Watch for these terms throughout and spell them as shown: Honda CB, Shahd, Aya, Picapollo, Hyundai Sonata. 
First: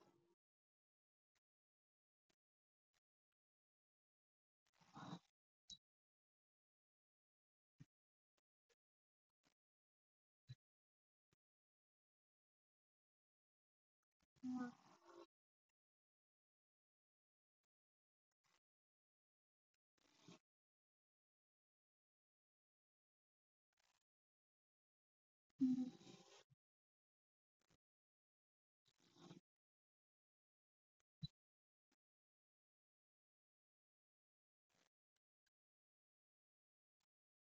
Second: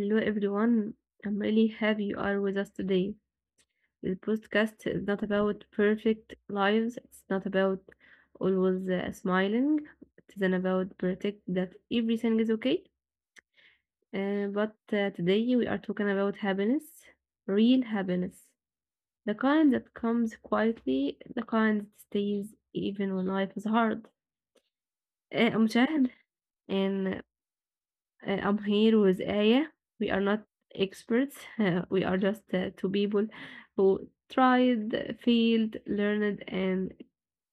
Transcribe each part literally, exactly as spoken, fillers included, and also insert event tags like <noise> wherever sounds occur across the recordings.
hello everyone. I'm really happy you are with us today. This podcast is not about perfect lives. It's not about always uh, smiling. It isn't about protect that everything is okay. Uh, but uh, today we are talking about happiness, real happiness, the kind that comes quietly, the kind that stays even when life is hard. Uh, I'm Shahd, and Uh, I'm here with Aya. We are not experts. <laughs> Uh, we are just uh, two people who tried, failed, learned, and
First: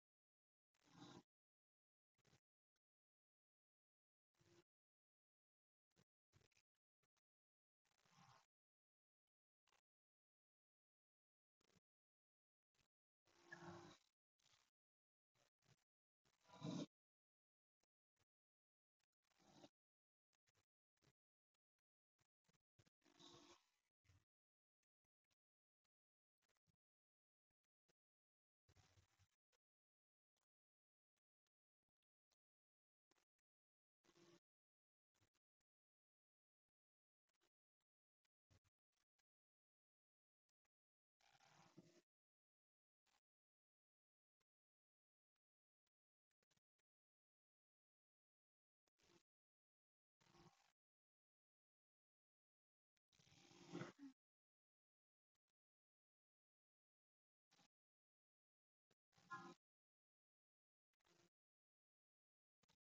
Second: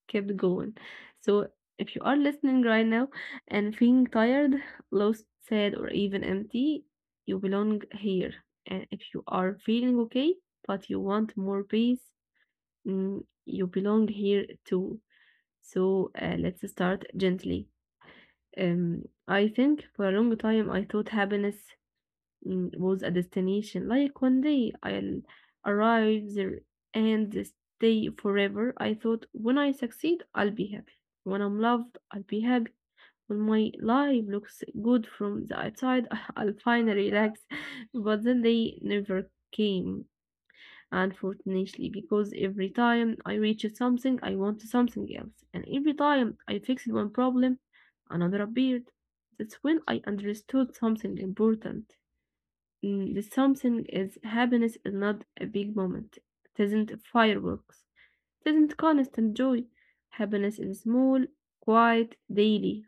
kept going. So, if you are listening right now and feeling tired, lost, sad, or even empty, you belong here. And if you are feeling okay, but you want more peace, mm, you belong here too. So, uh, let's start gently. Um, I think for a long time I thought happiness mm, was a destination. Like one day I'll arrive there and stay forever. I thought when I succeed, I'll be happy. When I'm loved, I'll be happy. When my life looks good from the outside, <laughs> I'll finally relax. <laughs> But then they never came, unfortunately, because every time I reach something, I want something else. And every time I fixed one problem, another appeared. That's when I understood something important. Mm, the something is happiness is not a big moment. It isn't fireworks. It isn't constant joy. Happiness is small, quiet, daily.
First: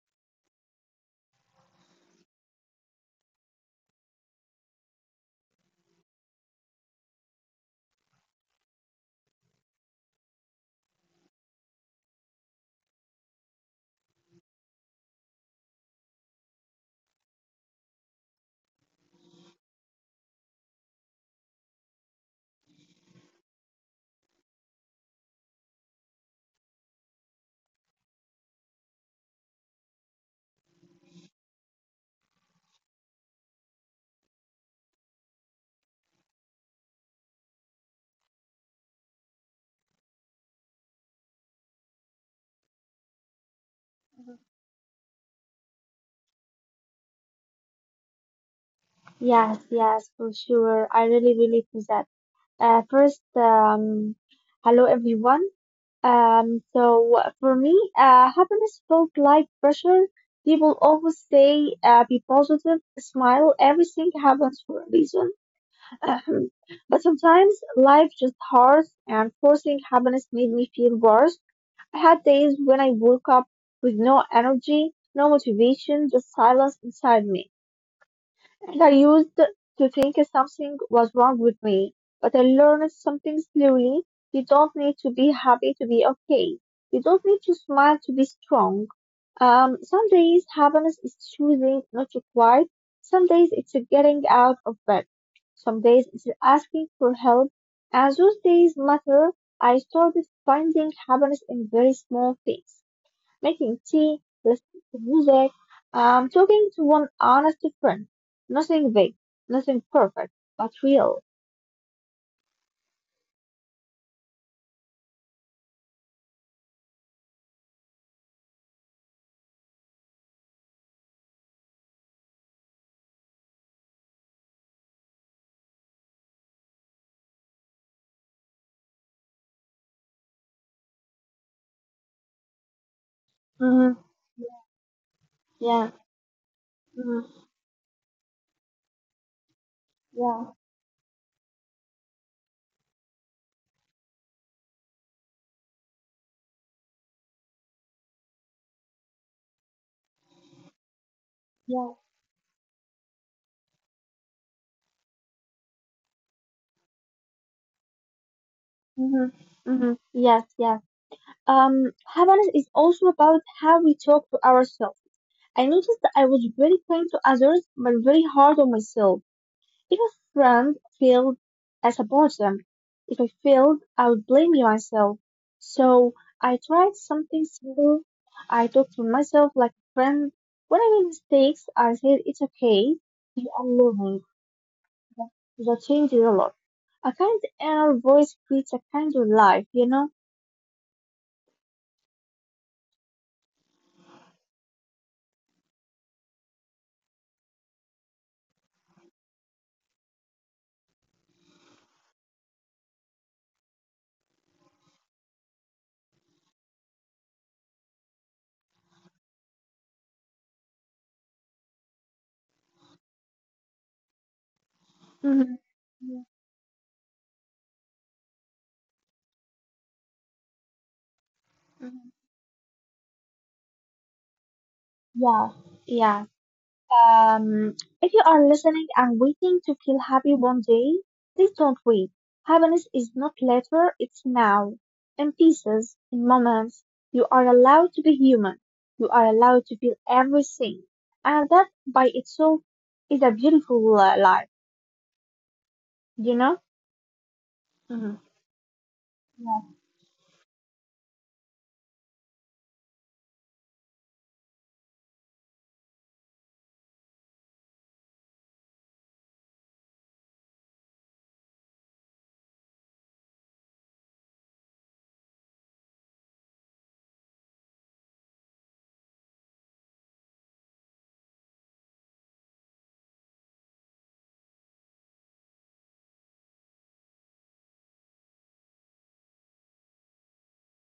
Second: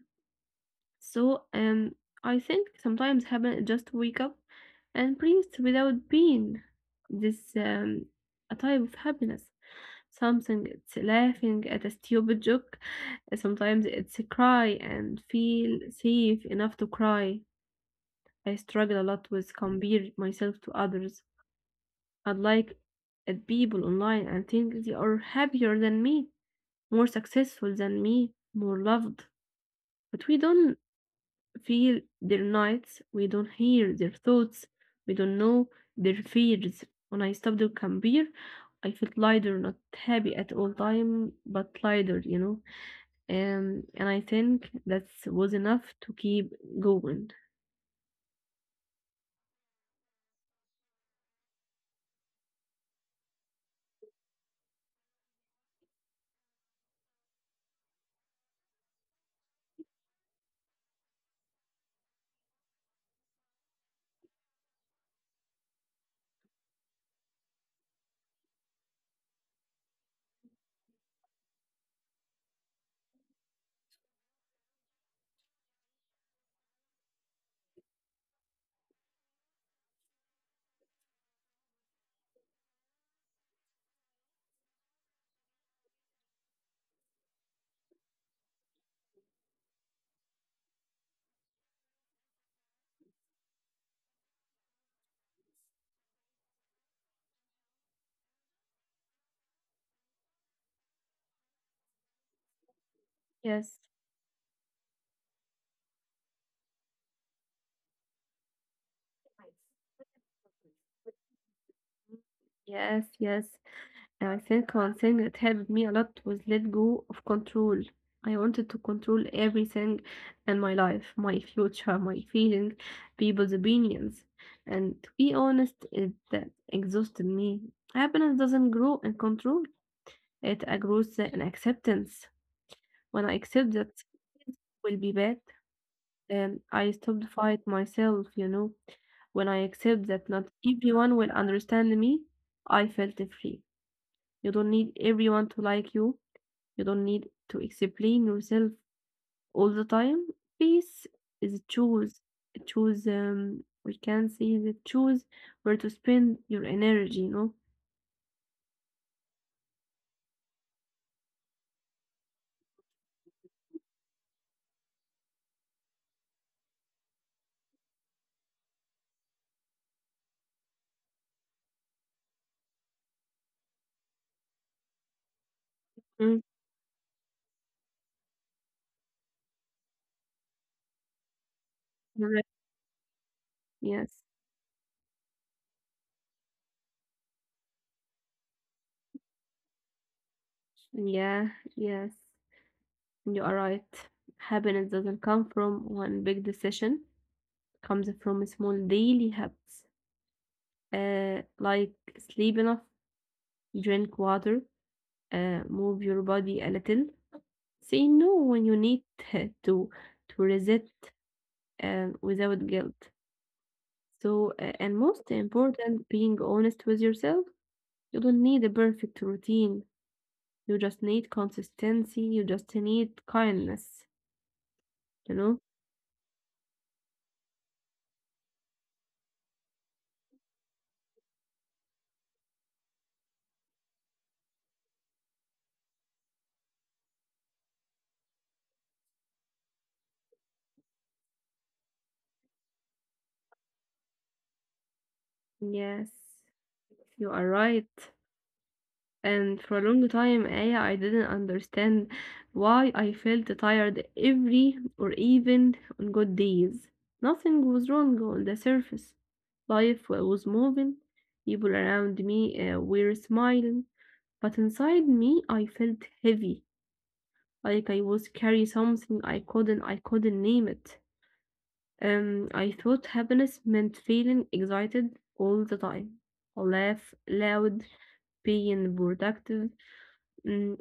So um I think sometimes happiness is just wake up and breathe without pain. This um a type of happiness. Something it's laughing at a stupid joke. Sometimes it's a cry and feel safe enough to cry. I struggle a lot with compare myself to others I like at people online and think they are happier than me, more successful than me, more loved. But we don't feel their nights, we don't hear their thoughts, we don't know their fears. When I stopped to compare, I felt lighter, not happy at all time, but lighter, you know. Um, and I think that was enough to keep going. Yes, yes, for sure. I really relate to that. Uh, first, um, hello everyone. Um, so for me, uh, happiness felt like pressure. People always say, uh, be positive, smile, everything happens for a reason. <laughs> Ahem. But sometimes life just hurts, and forcing happiness made me feel worse. I had days when I woke up with no energy, no motivation, just silence inside me. And I used to think something was wrong with me, but I learned something slowly. You don't need to be happy to be okay. You don't need to smile to be strong. Um, some days happiness is choosing not to cry. Some days it's getting out of bed. Some days it's asking for help. As those days matter, I started finding happiness in very small things making Yes, tea, listening to music, um, talking to one honest friend. Nothing big, nothing perfect, but real. yes, yes. I think one thing that helped me a lot was let go of control. I wanted to control everything in my life, my future, my feelings, people's opinions. And to be honest, it uh, exhausted me. Happiness doesn't grow in control, it uh, grows in acceptance. When I accept that Hmm. things will be bad, Yeah. then I stop Hmm. fight myself, you know. When I accept that Yeah. not everyone will understand me, I felt free. You don't need everyone to like you you don't need to explain yourself all the time. Peace is Yeah. choose. Choose, um, we can say that choose where to spend your energy, you know? Hmm. Hmm. Yes, yes. Um, happiness is also about how we talk to ourselves. I noticed that I was very kind to others, but very hard on myself. If a friend failed as a bottom, if I failed, I would blame myself. So Mm. I tried something simple. I talked to myself like a friend. When I made mistakes, I said it's Correct. okay. You are learning. Yes. That, that changes a lot. A kind inner voice creates a kind of life, you know? Yeah. Yes. You are right. Happiness doesn't come from one big decision. Comes from small daily habits uh, like sleep enough, drink water, uh, move your body a little, say no when you need <laughs> to to resist uh, without guilt. So, uh, and most Mhm. Mhm. important, being honest with yourself. You don't need a perfect routine. You just need Mhm. consistency. You just need kindness. Yeah, You know? yeah. Um, if you are listening and waiting to feel happy one day, please don't wait. Happiness is not later, it's now. In pieces, in moments, you are allowed to be human. You are allowed to feel everything. And that by itself is a beautiful uh, life, Yes, you know? you are right. Hmm. And for a long time I, I didn't understand why I felt tired every or even on good days. Nothing was wrong on the surface. Life wa- was moving, people around me uh, were smiling, but inside me I felt heavy, like I was carrying something I couldn't I couldn't name it. Um, I thought happiness meant feeling excited all the time, laugh loud, being productive Mm,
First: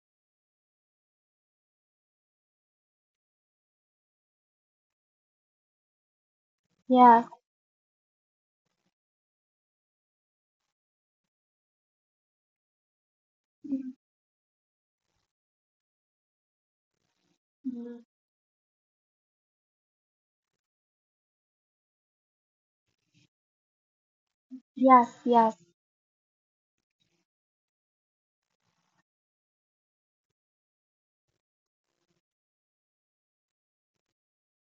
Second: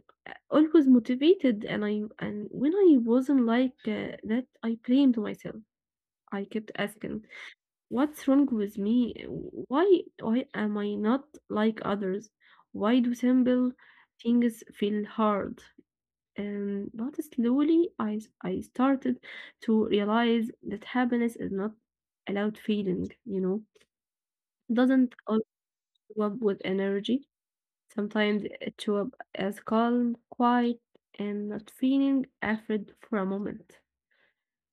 always motivated and I and when I wasn't like uh, that, I blamed myself. I kept asking, Yes. "What's wrong with me? Why why am I not like others? Why do simple things feel hard?" Um, but slowly, Mm-hmm. I I started to realize that happiness is not a loud feeling. You know, Yes, doesn't always yes. go up with energy Sometimes it shows up as calm, quiet, and not feeling afraid for a moment.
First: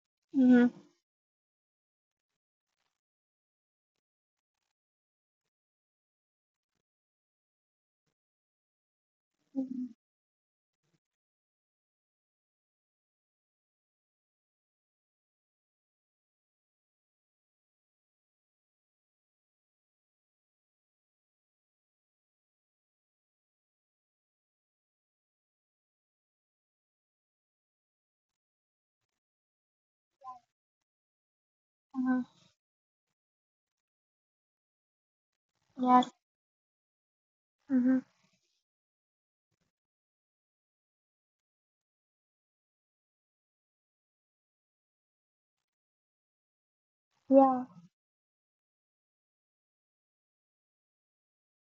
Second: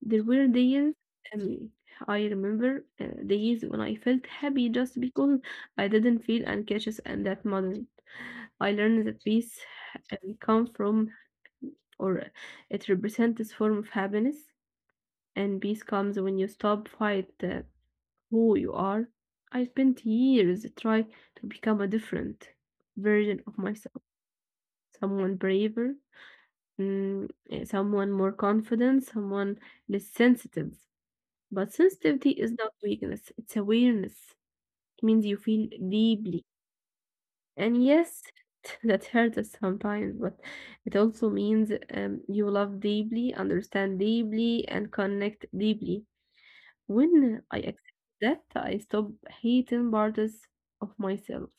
There were Mm-hmm. days, um, I remember uh, days when I felt happy just because I didn't feel anxious and that moment. I learned that peace Mm-hmm. um, comes from, or it represents this form of happiness, and peace comes when you stop fight uh, who you are. I spent years trying to become a different version of myself someone braver, mm, eh, someone more confident, someone less sensitive. But sensitivity is not weakness, it's awareness. It means you feel Yes. deeply. And Mm-hmm. yes, <laughs> that hurts us sometimes, but it also means um, you love deeply, understand deeply, and connect deeply. When I Yeah. accept that, I stop hating parts of myself.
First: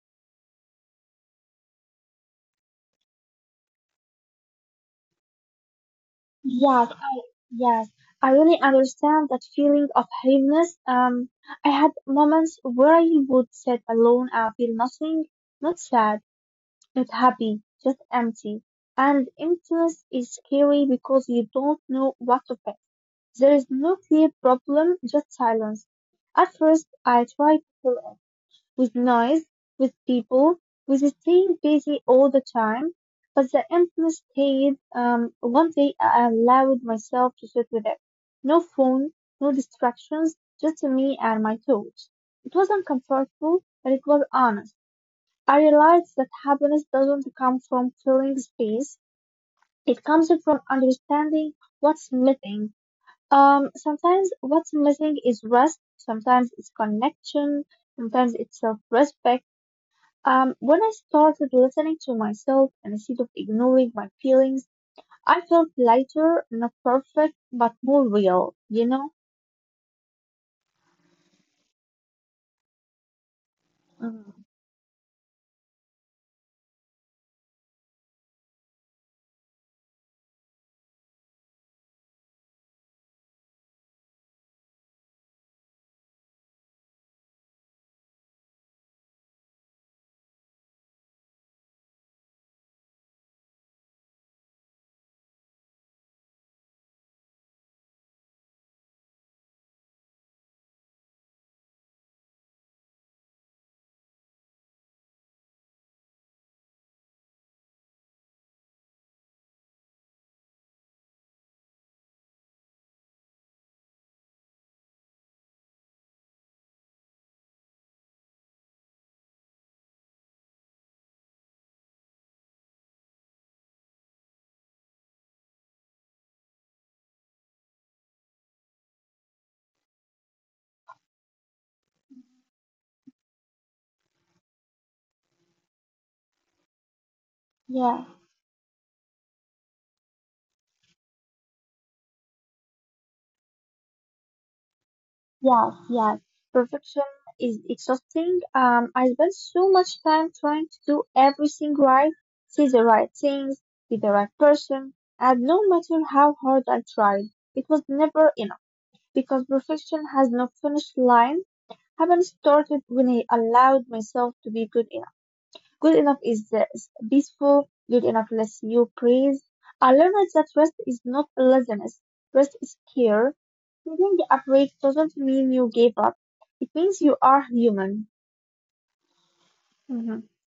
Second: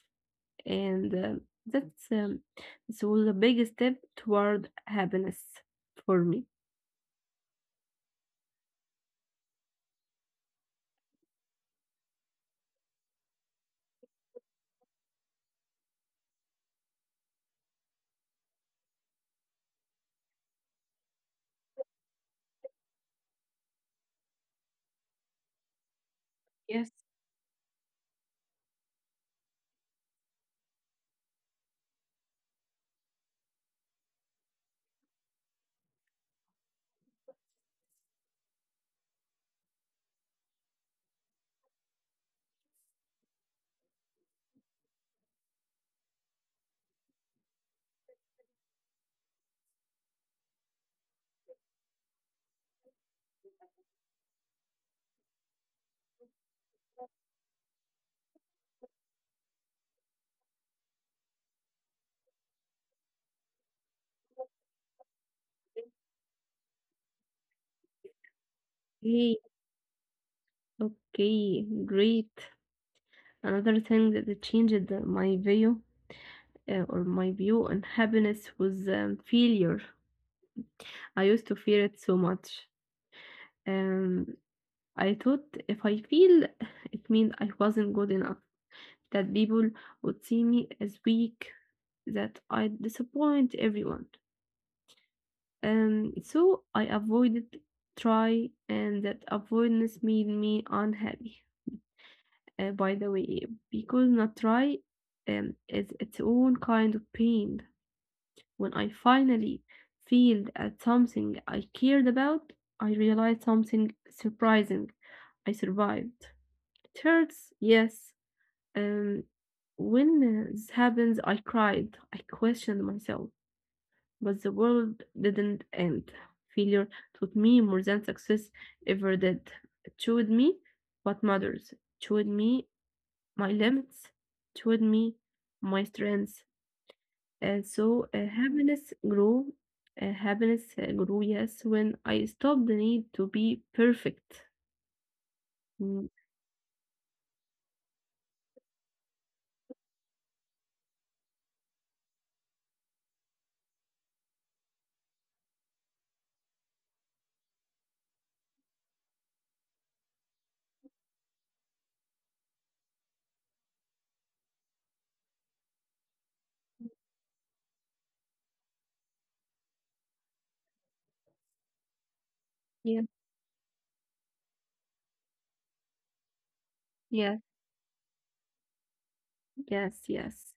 And um, that's um, This was a big step toward happiness for me. Yes. Yes, I really understand that feeling of heaviness. Um, I had moments where I would sit alone and feel nothing, not sad, not happy, just empty. And emptiness is scary because you don't know what to fix. There is no clear problem, just silence. At first, Yes. I tried to fill it with noise, with people, with the same busy all the time. But the emptiness stayed. Um, one day I allowed myself to sit with it. No phone, no distractions, just me and my thoughts. It was uncomfortable, but it was honest. I realized that happiness doesn't come from filling space. It comes from understanding what's missing. Um, sometimes what's missing is rest. Sometimes it's connection. Sometimes it's self-respect um, when I started listening to myself and instead of ignoring my feelings, I felt lighter, not perfect, but more real, you know? Okay, okay, great. Another thing that Mm. changed my view uh, or my view on happiness was um, failure. I used to fear it so much. Um, I thought if I fail, it means I wasn't good enough, that people would see me as weak, that I'd disappoint everyone. Um, so I avoided try, and that avoidance made me unhappy. Uh, by the way, because not try um, is its own kind of pain. When I finally failed at something I cared about, I realized something surprising. I survived. It hurts, yes. Um, when uh, this happens, I cried. I questioned myself. But the world didn't end. Failure taught me more than success ever did. It showed me what matters, it showed me my limits, it showed me my strengths. And so Yeah, uh, happiness grew. Uh, happiness uh, grew, yes, when I stopped the need to be perfect. yes, Mm. yes. Perfection is exhausting. Um, I spent so much time trying to do everything right, say the right things, be the right person, and no matter how hard I tried, it was never enough because perfection has no finish line. Haven't started when I allowed myself to be good enough. Good enough is uh, peaceful. Good enough lets you praise. I learned that rest is not laziness. Rest is Yeah, care. Feeling afraid doesn't mean you gave up. It means you yeah. are human. Yes, Mm-hmm. yes.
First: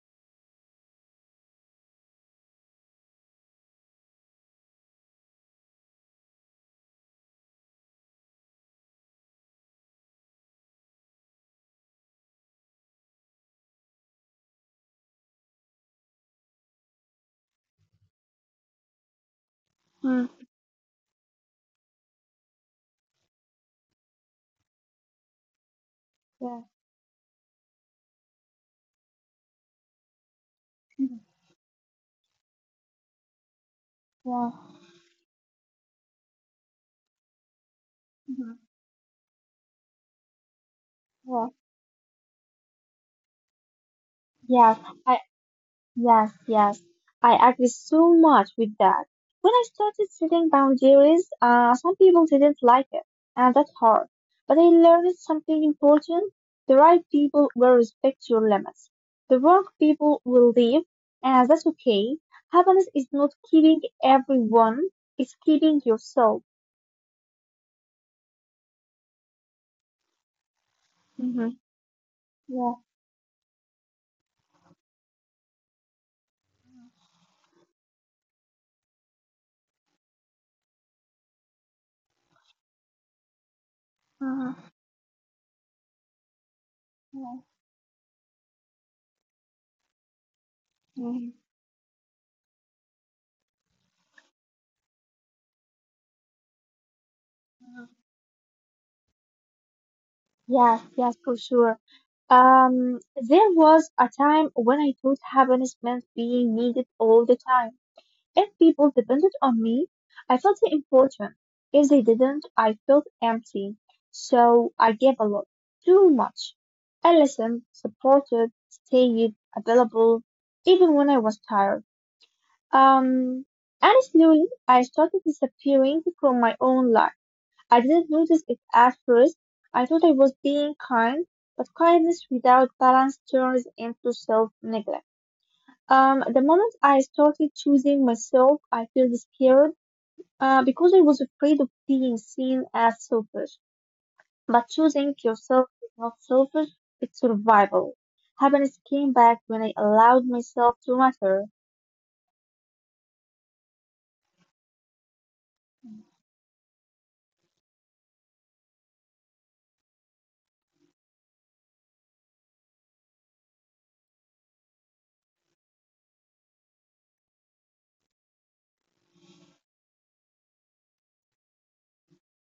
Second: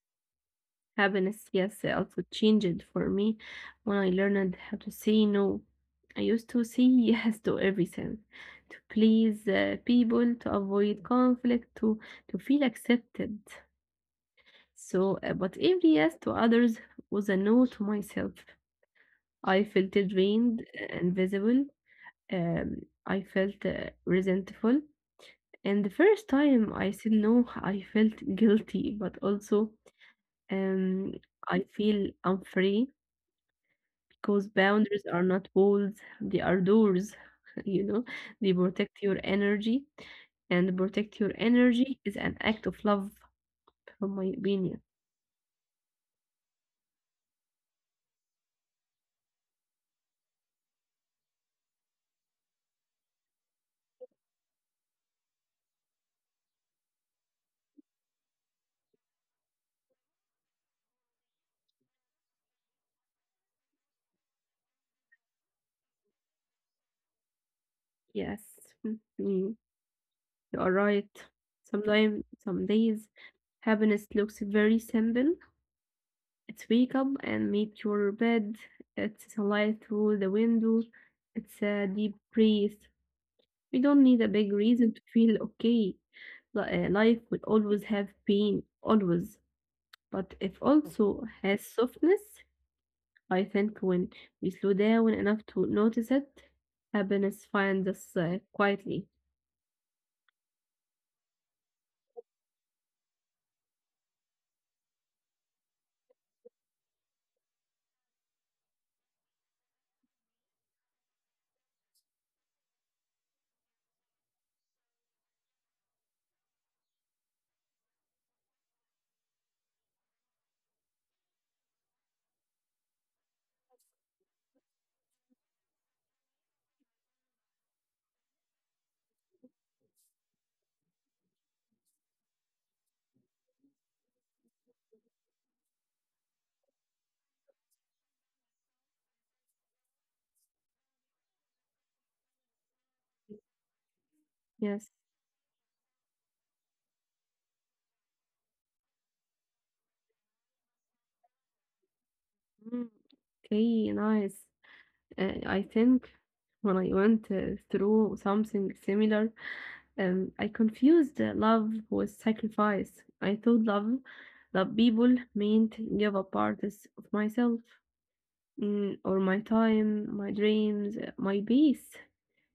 Happiness, yes, also changed for me when I learned how to say no. I used to say <laughs> yes to everything, to please uh, people, to avoid conflict, to, to feel accepted. So, uh, but every yes to others was a no to myself. I felt Yeah. drained, invisible. Um, I felt uh, resentful. And the first Mhm. time I said no, I felt guilty, but also um, I feel unfree. 'Cause Yeah. boundaries are not walls, they are doors, <laughs> you know? Mhm. They protect your energy, and protect your Yeah. energy is an act of love, from my Yeah. opinion. Yes. Yes, yes. I agree so much with that. When I started setting boundaries, uh, some people didn't like it, and that's hard. But I learned something important. The right people will respect your limits. The wrong people will leave, and that's okay. Happiness is not keeping everyone, it's keeping yourself. Yes. Mm, mm, you are right. Mm-hmm. Sometimes, some Yeah. days, happiness looks very simple. It's wake up and make your bed. It's sunlight through the window. It's a deep breath. You don't need a Uh-huh. big reason to feel okay. Li- uh, Life Yeah. will always have pain, always. But it also Mhm. has softness. I think when we slow down enough to notice it, happiness finds us uh, quietly. Yes, yes, for sure. Um, there was a time when I thought happiness meant being needed all the time. If people depended on me, I felt important. If they didn't, I felt empty. So I gave a lot, too much. I listened, supported, stayed available, even when I was tired. Um, and slowly I started disappearing from my own life. I didn't notice it at first. I thought I was being kind, but kindness without balance turns into self-neglect. Um, the moment I started choosing myself, I felt scared uh, because I was afraid of being seen as selfish. But Yes. choosing yourself is not selfish, it's survival. Happiness came back when I allowed myself to matter. Mm, Okay, nice. Uh, I think when I went uh, through something similar, um, I confused uh, love with sacrifice. I thought love, love people meant give up parts of myself, mm, or my time, my dreams, uh, my peace.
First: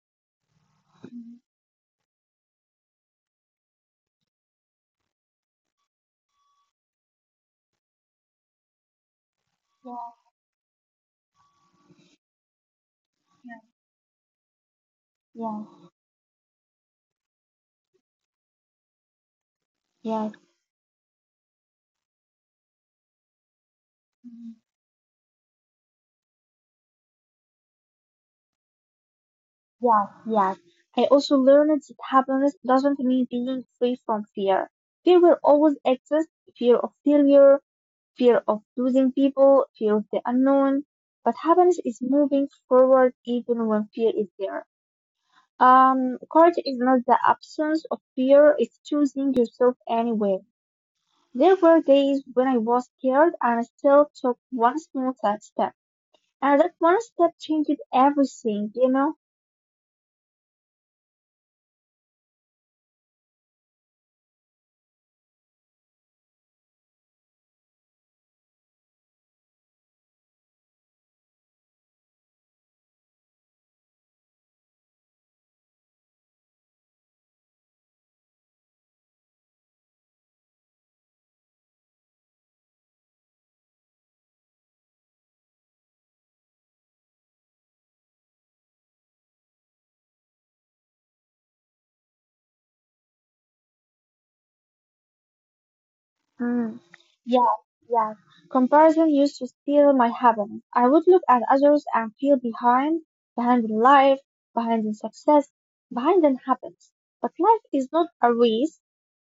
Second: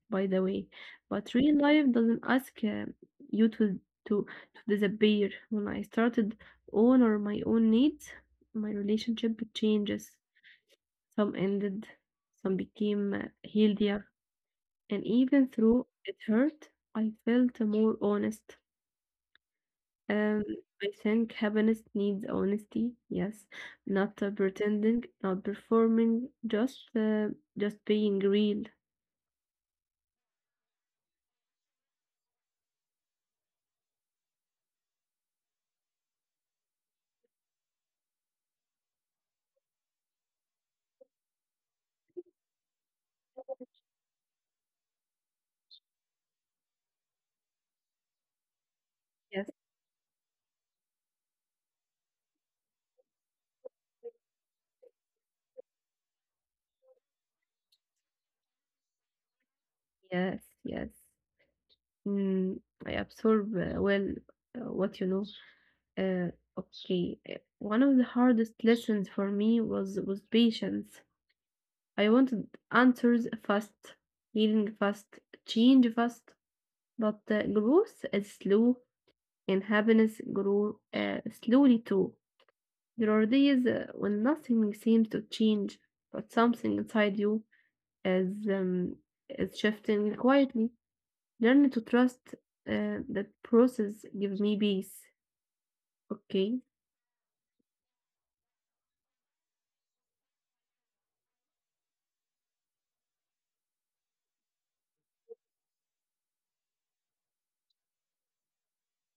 By the way. But Mhm. real life doesn't ask uh, you to, to to disappear. When I started on or my own needs, my relationship Yeah, changes. Some ended, some became uh, healthier, and even though it hurt, I felt more honest. yeah, Um, I think happiness needs honesty. Yes, not uh, yeah. pretending, not performing, just uh, just being real. Yes, yes. I also learned that happiness doesn't mean being free from fear. Fear will always exist, fear of failure, fear of losing people, fear of the unknown. But happiness is moving forward even when fear is there. Um, courage is not the absence of fear, it's choosing Yes, yourself anyway. There were days when I was scared and I still took one small step. And that one step changed everything, you know? yes, yes. Mm, I absorb uh, well uh, what you know. Uh, okay, uh, one of the hardest lessons for me was was patience. I wanted answers fast, healing fast, change fast, but uh, growth is slow, and happiness grow uh, slowly too. There are days uh, when nothing seems to change, but something inside you is um, is shifting quietly. Learn to trust uh, that process gives me peace. Okay, Mm, yes, yes. Comparison used to steal my happiness. I would look at others and feel behind, behind in life, behind in success, behind in happiness. But life is not a race.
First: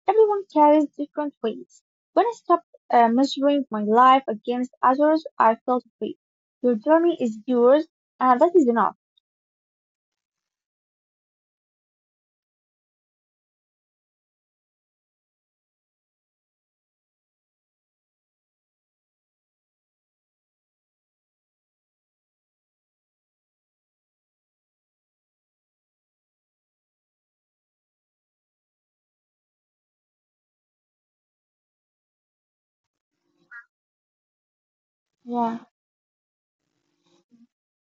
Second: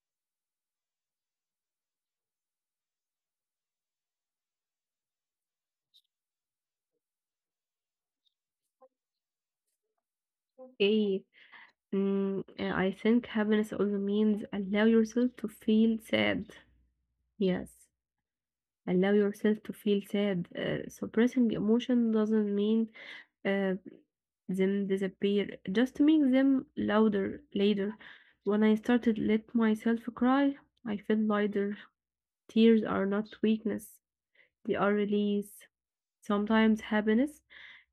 Everyone carries different weights. When I stopped uh, measuring my life against others, I felt free. Your journey is yours, and that is enough. okay. Mm, uh, I think happiness also means allow yourself to feel sad. Yes, allow yourself to feel sad. Uh, suppressing emotion doesn't mean uh, them disappear, just make them louder later. When I started let myself cry, I felt lighter. Tears are not weakness, they are Yeah. release. Sometimes happiness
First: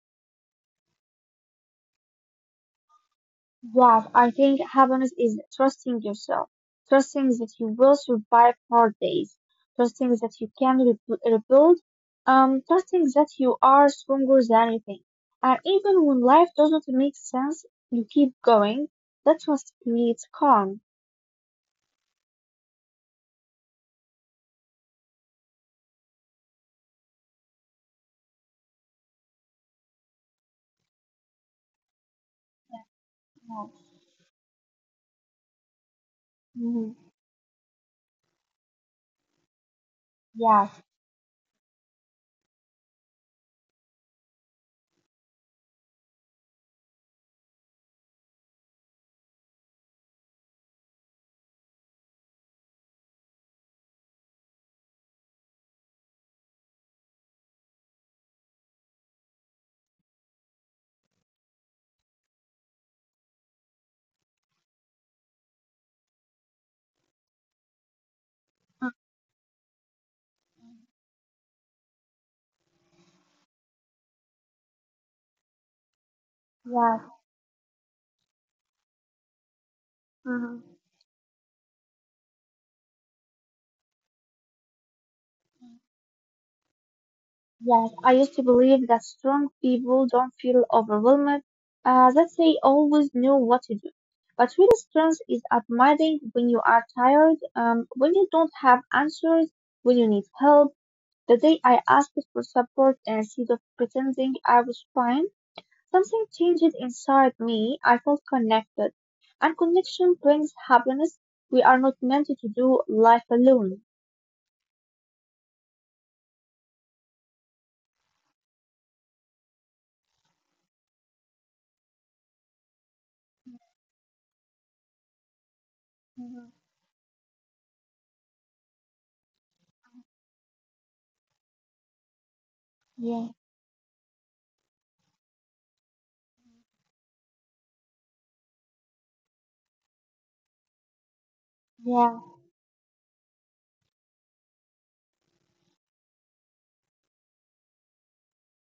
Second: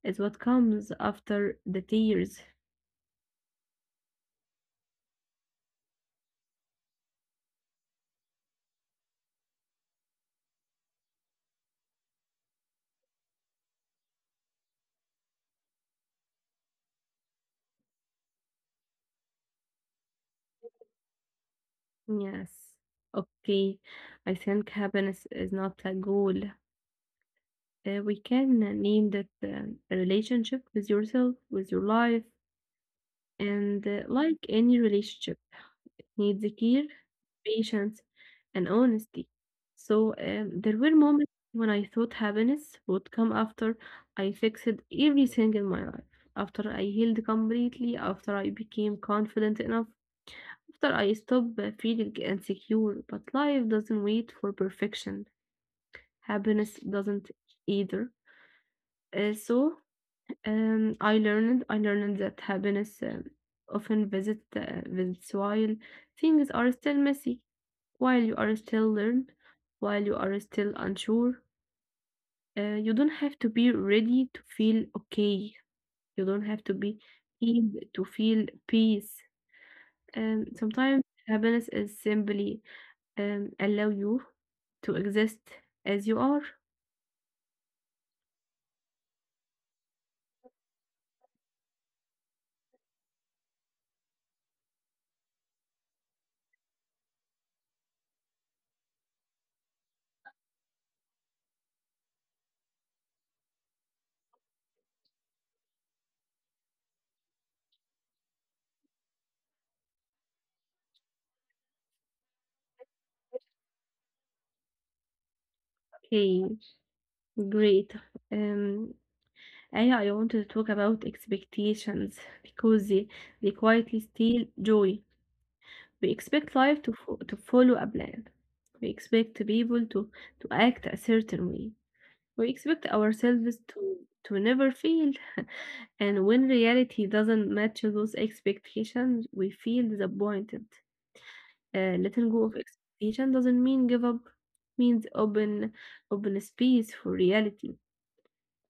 is what comes after the tears. Wow, I think happiness is trusting yourself, trusting that you will survive hard days, trusting that you can re- rebuild, um, trusting that you are stronger than anything. And even when life doesn't make sense, you keep going. That trust creates calm. Yes. Okay. I think happiness is not a goal. Uh, we can name that um, a relationship with yourself, with your life, and Yes. uh, like any relationship. It needs care, Mhm. patience, and honesty. So um, there Yes. were moments when I thought happiness would come after I fixed everything in my life, after I healed completely, after I became confident enough, after I stopped uh, feeling insecure. But life doesn't wait for perfection. Happiness doesn't either. Uh, so um, I learned I learned that happiness um, often visit uh, visits while things are still messy, while you are still learn, while you are still unsure. Uh, you don't have to be ready to feel okay. You don't have to be Yes. healed to feel peace. Um, Mhm. Sometimes happiness is simply um, allow you to exist as you are. Yes, I used to believe that strong people don't feel overwhelmed, uh, that they always know what to do. But real strength is admiring when you are tired, um, when you don't have answers, when you need help. The day I asked for support instead of pretending I was fine, something changed inside me. I felt connected. And connection brings happiness. We are not meant to do life alone. Okay, great. Um, And yeah, I want to talk about expectations because they, they quietly steal joy. We Mhm. expect life to, fo- to follow a plan. We expect people to, to act a certain way. We expect Yeah, ourselves to, to never fail. <laughs> And when reality doesn't match those expectations, we feel disappointed. Uh, yeah. Letting go of expectation doesn't mean give up, means open open space for reality.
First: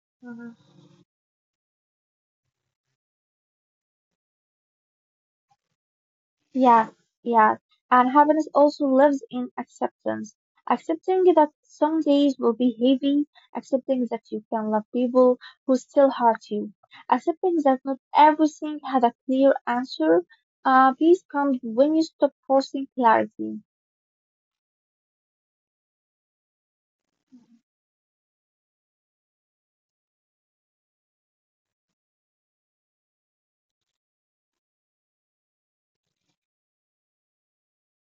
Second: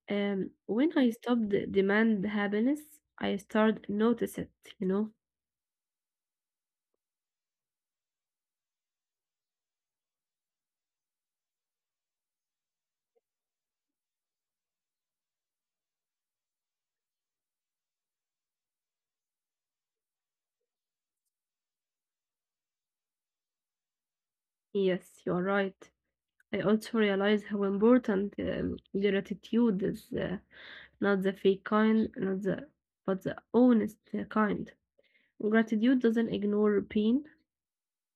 Um, when I stopped demand happiness, I started notice it, you know? Yeah, yeah. And happiness also lives in acceptance. Accepting that some days will be heavy, accepting that you can love people who still hurt you, accepting that not everything had a clear answer. Uh, peace comes when you stop forcing clarity. Yes, you are right. I also realize how important um, gratitude is, uh, not the fake kind, not the, but the honest uh, kind. Gratitude doesn't ignore pain,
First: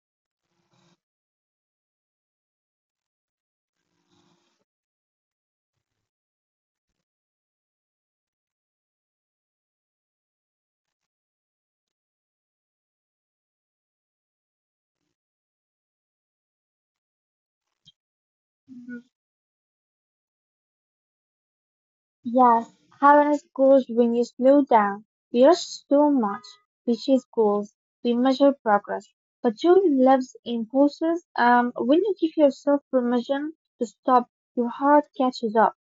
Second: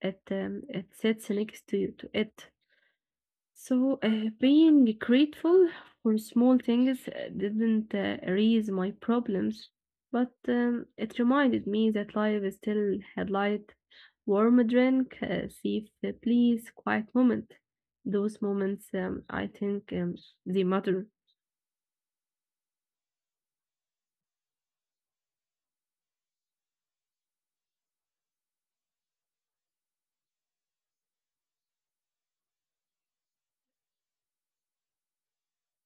it, um, it sits next to, to it. So, uh, being grateful for small things uh, didn't uh, erase my problems, but um, it reminded me that life is still had light, warm drink, uh, safe uh, place, quiet moment. Those moments, um, I think, um, they matter. Yes, happiness grows when you slow down. We rush so much. We chase goals. We measure progress. But joy lives in pauses. Um, when you give yourself permission to stop, your heart catches up.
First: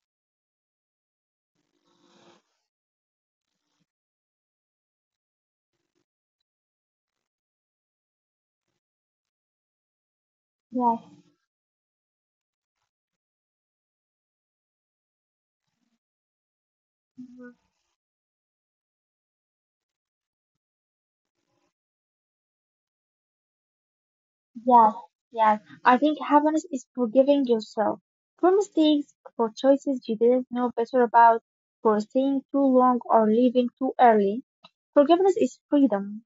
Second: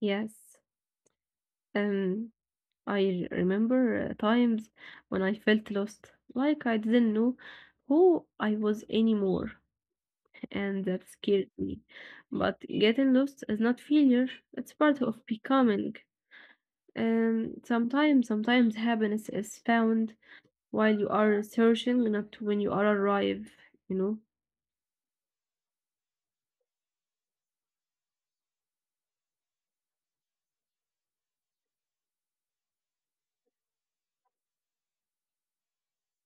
Yes. Um, I remember uh, times when I felt lost, like I didn't know who I was anymore, and Yes, that scared me. But getting lost is not failure, it's part of becoming. mhm, Um, sometimes, sometimes happiness is found while you are searching, not when you are arrive. You know, yes, yes. I think happiness is forgiving yourself for mistakes, for choices you didn't know better about, for staying too long or leaving too early. Forgiveness is freedom.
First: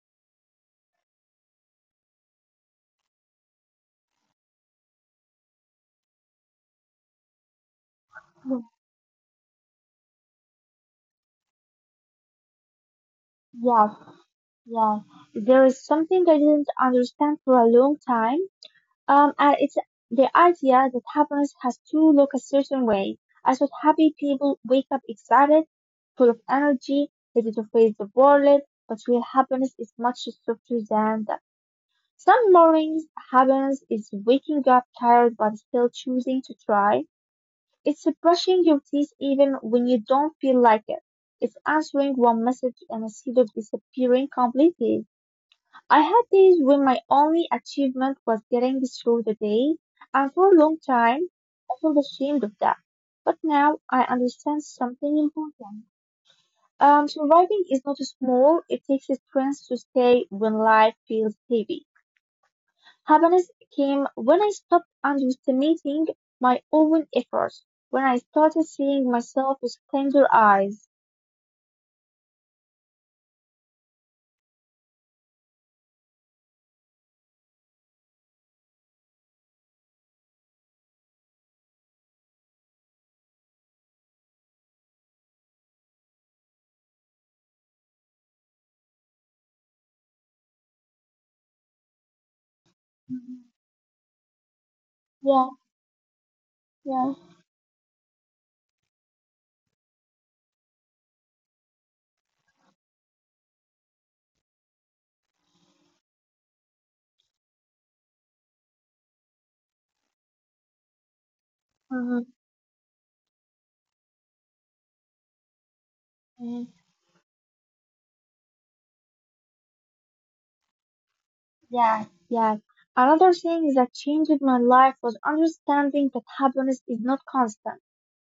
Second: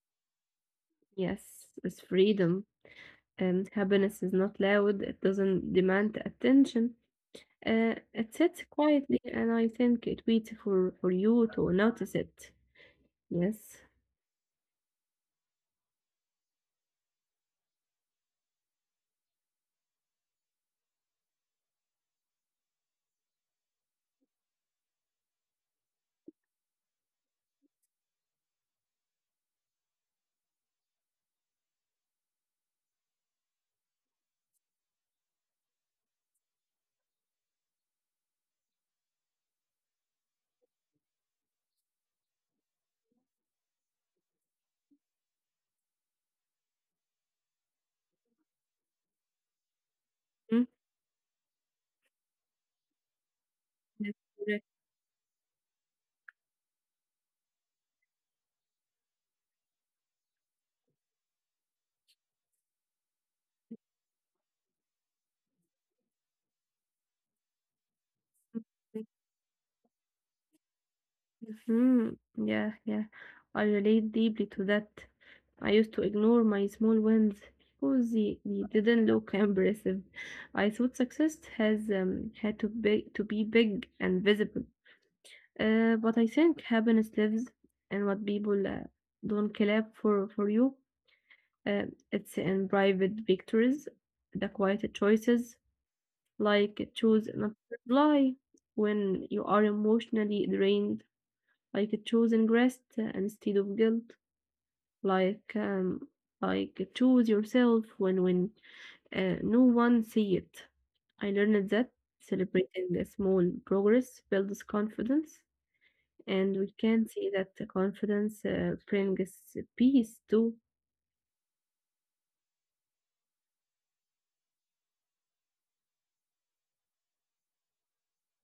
yes, it's freedom, and happiness is not loud. It doesn't demand attention. Uh, it sits quietly, and I think it waits for for you to notice it. Yes. Yes. Yeah, there is something I didn't understand for a long time, um, and it's the idea that happiness has to look a certain way. I thought happy people wake up excited, full of energy, ready to face the world, but real happiness is much softer than that. Some mornings, happiness is waking up tired but still choosing to try. It's brushing your teeth even when you don't feel like it. It's answering one message and instead of disappearing completely. I had days when my only achievement was getting through the day, and for Mm, a long time I felt ashamed of that. But now that's I correct. understand something important. Um, surviving is not small, it takes strength to stay when life feels heavy. Happiness came when I stopped underestimating my own efforts, when I started seeing myself with kinder eyes. Mhm. Yeah, yeah. I relate deeply to that. I used to ignore my small wins because they, they didn't look <laughs> impressive. I thought success has um, had to be to be big and visible. Uh, but I think happiness lives in what people uh, don't clap for for you. Uh, it's in private Mhm. victories, the quiet Yeah, choices, like yeah. choose not to reply when you are emotionally drained, like choosing rest uh, instead of guilt, like um, like choose yourself when when uh, no one see it. I learned that Mhm. celebrating the small progress builds confidence, and we can see that the confidence uh, brings peace too. Yes, yes. Another thing that changed my life was understanding that happiness is not constant.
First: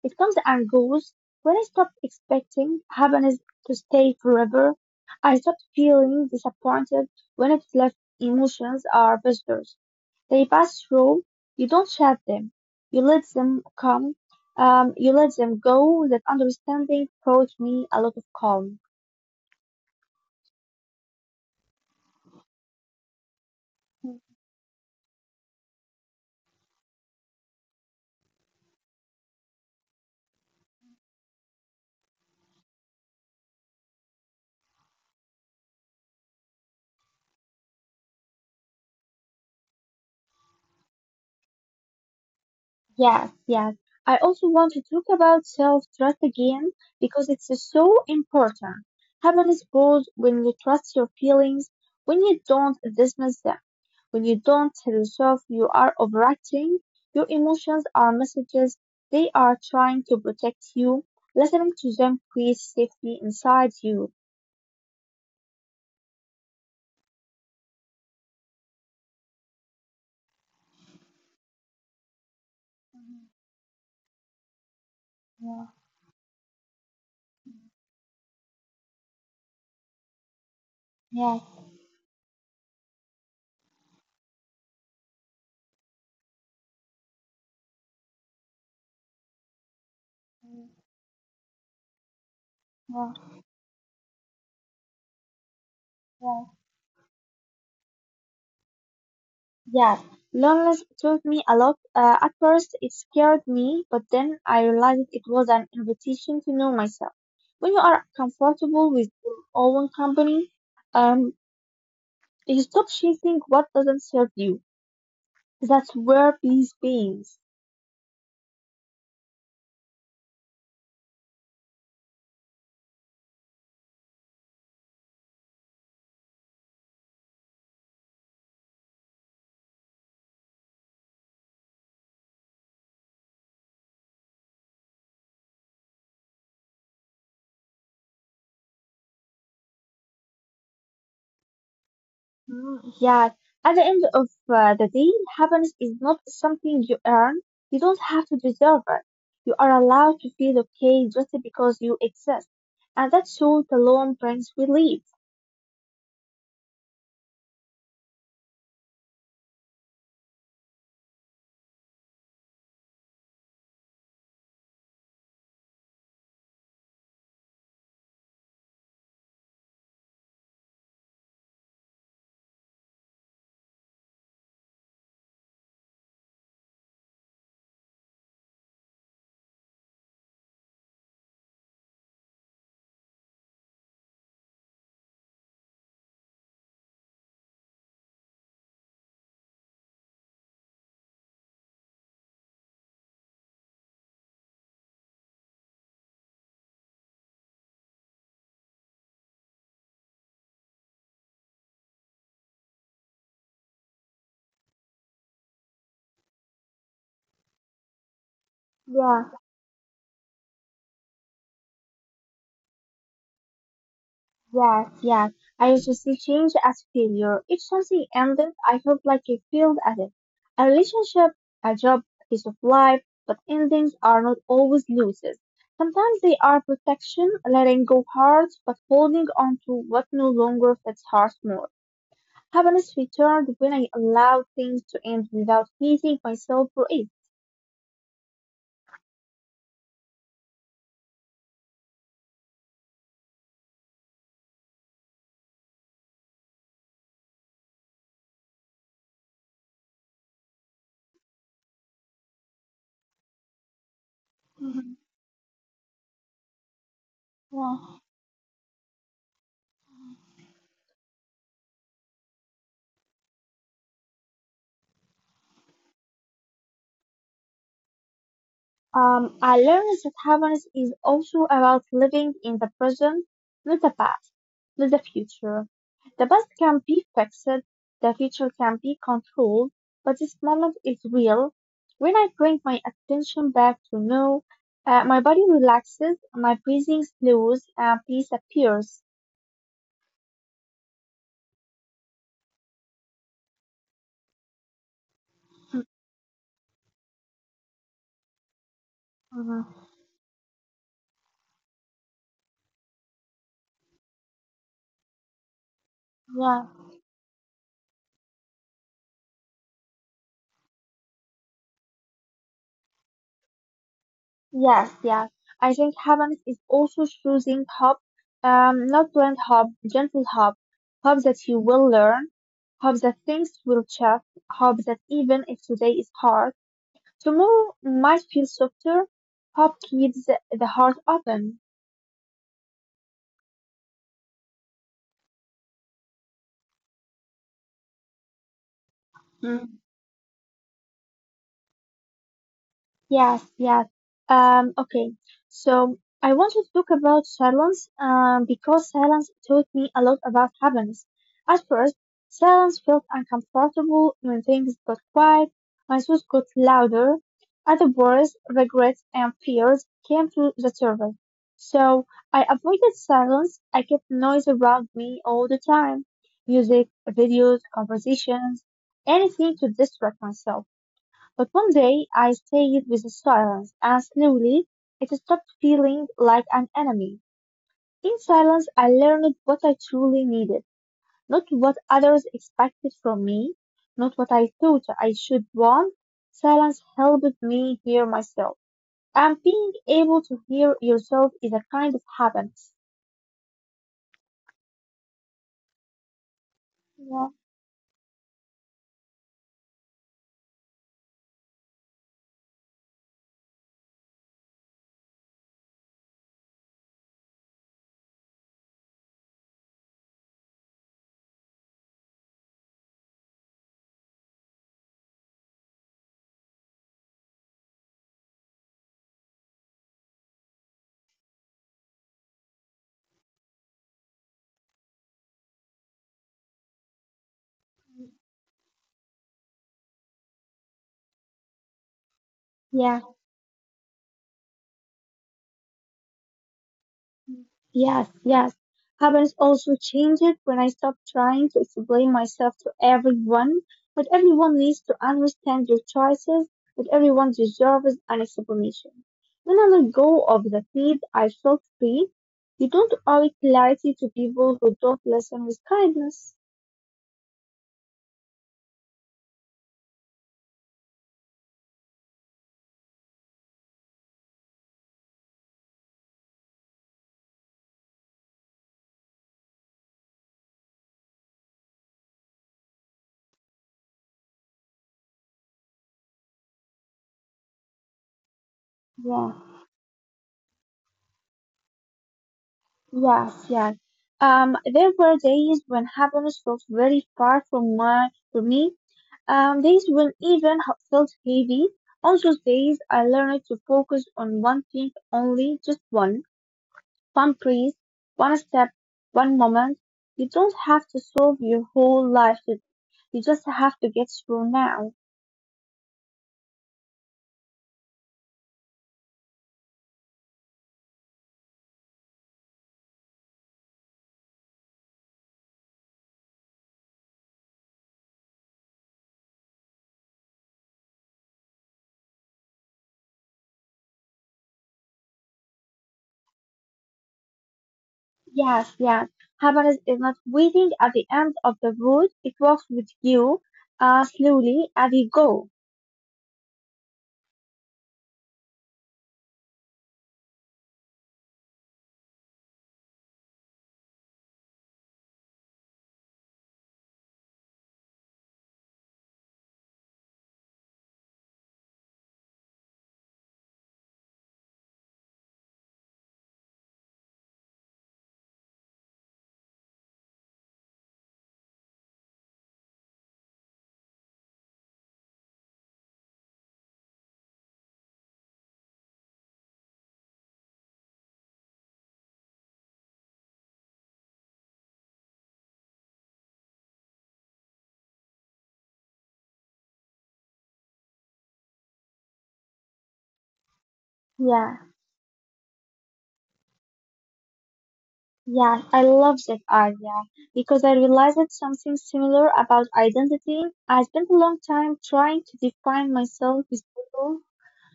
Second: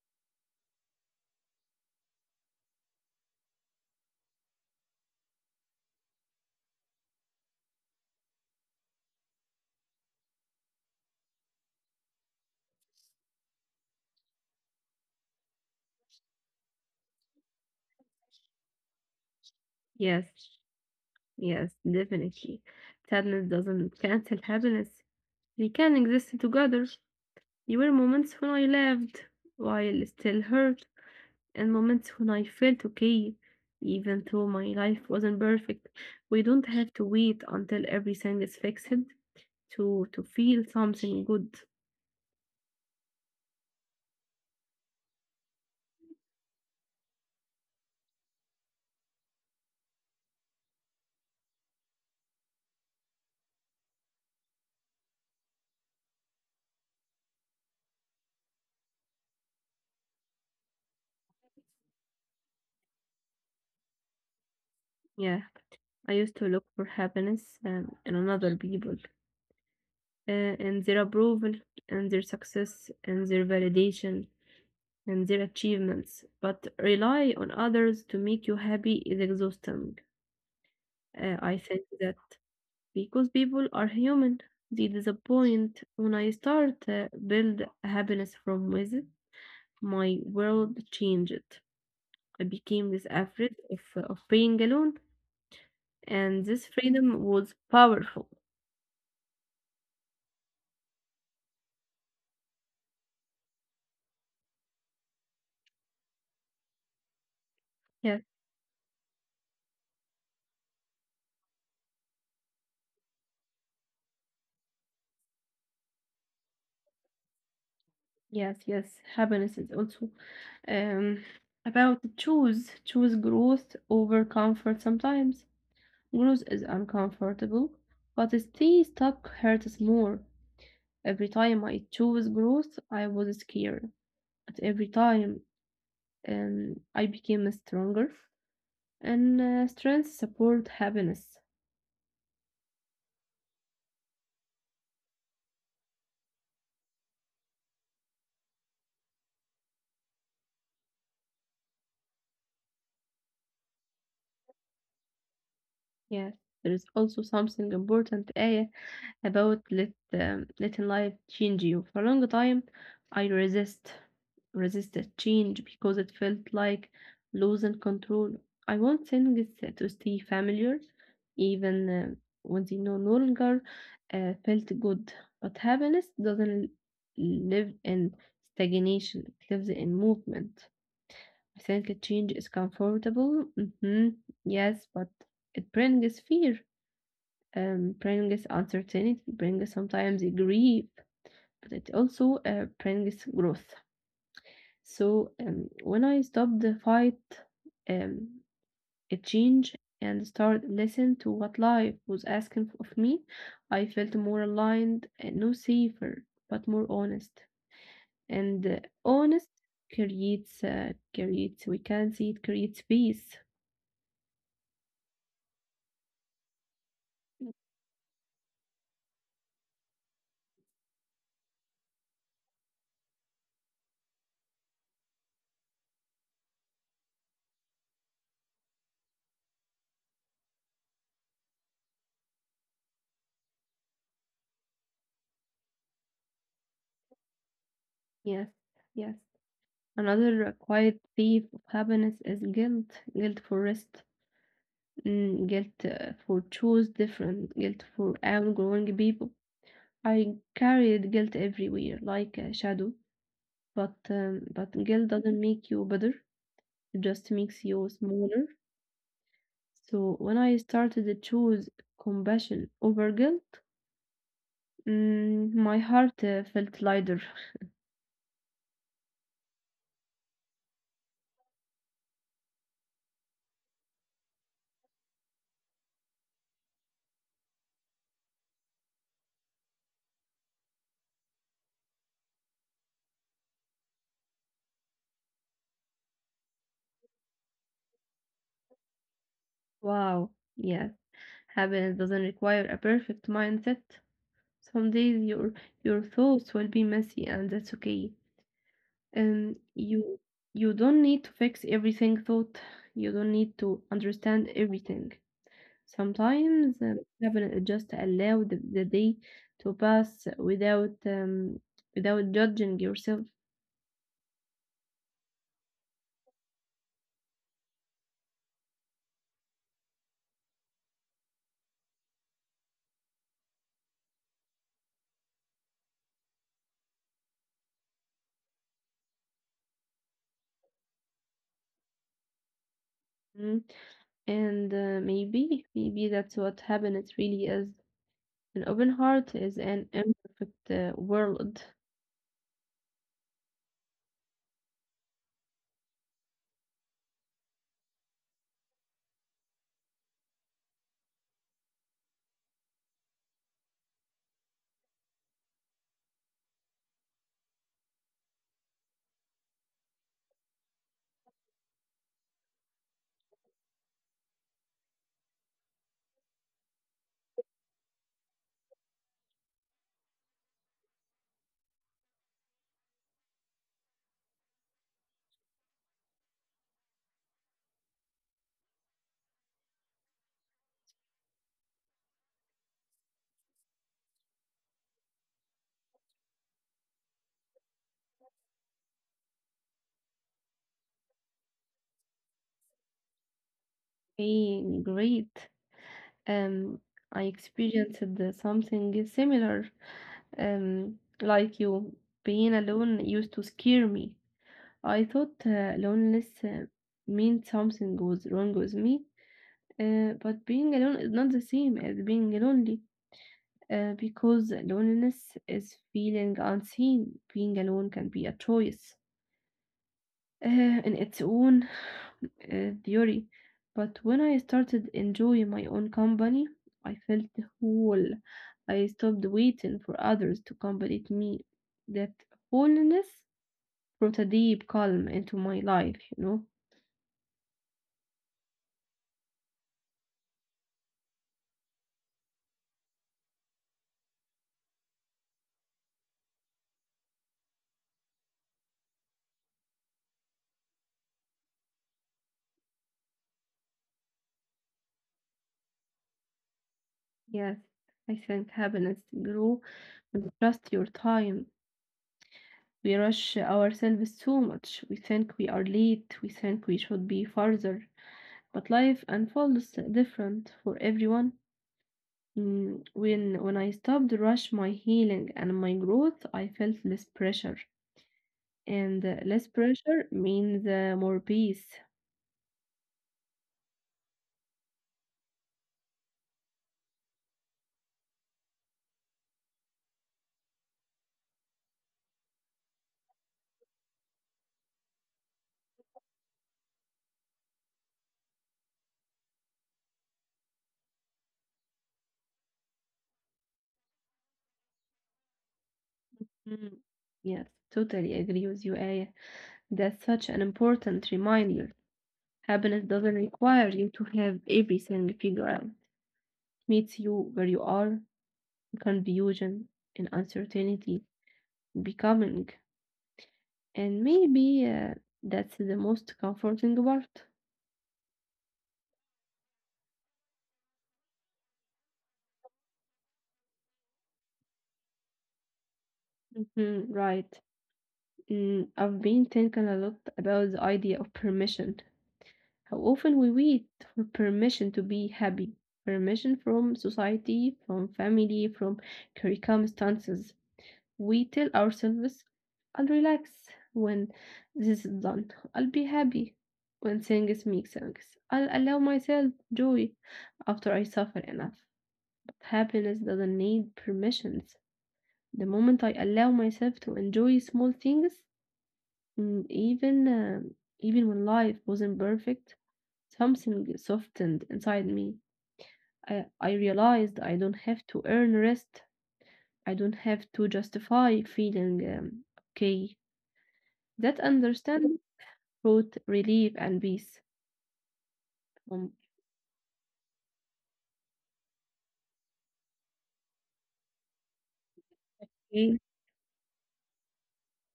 It comes and goes. When I stopped expecting happiness to stay forever, I stopped feeling disappointed when it left. Emotions are visitors. They pass through. You don't shut them. You let them come. Um, you let them go. That understanding brought me a lot of calm. Yes, yes, definitely. Sadness doesn't <laughs> Hmm. cancel happiness. They can exist together. There were moments when I laughed while still hurt, and moments when I felt okay, even though my life wasn't perfect. We don't have to wait until everything is fixed to to feel something good. Yes, yes. I also want to talk about self-trust again because it's so important. Happiness grows when you trust your feelings, when you don't dismiss them, when you don't tell yourself you are overacting. Your emotions are messages. They are trying to protect you. Listening to them creates safety inside you. Yeah, I used to look for happiness um, in another people, uh, in their approval, in their success, in their validation, and their Yeah, achievements, but rely on others to make you happy is exhausting. Uh, yeah, I think that because people are human, they disappoint. When I start uh, build happiness from within, my world changed. I became this yeah, afraid of, of being alone, yeah. and this freedom was powerful. Yeah, loneliness taught me a lot. Uh, at first, it scared me, but then I realized it was an invitation to know myself. When you are Yes, comfortable with your own company, um, you stop chasing what doesn't serve you. That's where peace begins. yes, yes. Happiness is also um, about choose choose growth over comfort sometimes. Growth is uncomfortable, but it staying stuck hurts more. Every time I chose growth, I was scared. But every time um, I became stronger, and uh, strength support happiness. Mm, yeah, at the end of uh, the day, happiness is not something you earn. You don't have to deserve it. You are allowed to feel okay just because you exist, and that thought alone brings relief. Yes, there is also something important, Aya, about let um, letting life change you. For a long time, I resist resisted change because it felt like losing control. I want things to stay familiar, even uh, when they no no longer uh, felt good. But happiness doesn't live in stagnation; it lives in movement. I think a change is comfortable. Hmm. Yes, but it brings fear, um, brings uncertainty, brings sometimes grief, but it also uh, brings growth. So um, when I stopped the fight, um, a change and started listen to what life was asking of me, I felt more aligned and no safer, but more honest. And uh, Yeah. honest creates uh, creates we can see it creates peace. Yes, yes. I used to see change as failure. If something ended, I felt like I failed at it. A relationship, a job, a piece of life, but endings are not always losses. Sometimes they are protection, letting go hurts, but holding on to what no longer fits hurts more. Happiness returned when I allowed things to end without hating myself for it. Yes, yes. Another quiet thief of happiness is guilt. Guilt for rest, mm, guilt uh, for choose different, guilt for outgrowing people. I carried guilt everywhere, like a shadow. But um, but Mhm. guilt doesn't make you better, just makes you Wow. smaller. So when I started to choose compassion over guilt, mm, my heart uh, felt lighter. <laughs> Um, I learned that happiness is also about living in the present, not the past, not the future. The past can be fixed, the future can be controlled, but this moment is real. When I bring my attention back to now, uh, my body relaxes, my breathing slows, and peace appears. Wow, yes, happiness doesn't require a perfect mindset. Some days your your thoughts will be messy, and that's okay. And Mhm. you you don't need to fix everything thought. You don't need to understand everything. Yeah. Sometimes uh, travel just allow the, the day to pass without um, without judging yourself. Yes, yes. I think Havans is also choosing hope, um, not blind hope, gentle hope, hope that you will learn, hope that things will change, hope that even if today is hard, tomorrow might feel softer. Hope keeps the the heart open. Mm. And uh, maybe maybe that's what happiness really is. An open heart is an imperfect uh, world. Yes, yes. Um, okay. So I want to talk about silence, um, because silence taught me a lot about happiness. At first, silence felt uncomfortable when things got quiet. My thoughts got louder, other worries, regrets, and fears came to the surface. So I avoided silence. I kept noise around me all the time. Music, videos, conversations, anything to distract myself. But one day I stayed with the silence, and slowly it stopped feeling like an enemy. In silence, I learned what I truly needed, not what others expected from me, not what I thought I should want. Silence helped me hear myself, and being able to hear yourself is a kind of happiness. Okay, great. Um, I Yeah, experienced uh, something similar. Um, like you, being alone used to scare me. I thought uh, loneliness uh, meant something was wrong with me. Uh, but being alone is not the same as being lonely uh, because loneliness is feeling unseen. Being alone can be a choice uh, in its own uh, theory. But when I started enjoying my own company, I felt whole. I stopped waiting for others to complete me. That yeah. wholeness brought a deep calm into my life, you know? Yes, yes. Happiness also changed when I stopped trying to explain myself to everyone. But everyone needs to understand your choices, that everyone deserves an explanation. When I let go of the feed, I felt free. You don't owe clarity to people who don't listen with kindness. Yes, I think happiness grow when you trust your time. We rush ourselves so much. We think we are late. We think we should be farther. But life unfolds different for everyone. Mm, When when I stopped rush my healing and my growth, I felt less pressure, and uh, Yeah, less pressure means uh, more peace. yes, yes. Um, there were days when happiness felt very far from my, from me. Um, days when even h- felt heavy. On those days, I learned to focus on one thing only, just one. One breath, one step, one moment. You don't have to solve your whole life. to- You just have to get through now. Mm, yes, totally agree with you, Aya. That's such an important reminder. Happiness doesn't require you to have everything figured out. It meets you where you are, confusion and uncertainty becoming, and maybe uh, that's the most comforting part. Yes, yes. Happiness is not waiting at the end of the road. It walks with you, uh, slowly as you go. Mhm, right. Mm, I've been thinking a lot about the idea of permission, how often we wait for permission to be happy, permission from society, from family, from curriculum stances. We tell ourselves, I'll relax when this is done. I'll be happy when things make sense. I'll allow myself joy after I suffer enough. But happiness doesn't need permissions. The moment I allow myself to enjoy small things, mm, even um, even when life wasn't perfect, something softened inside me. I, I realized I don't have to earn rest. I don't have to justify feeling um, okay. That Yeah. understanding brought relief and peace. Yeah, I Um, love that idea because I realized that something similar about identity. I spent a long time trying to okay. define myself as beautiful,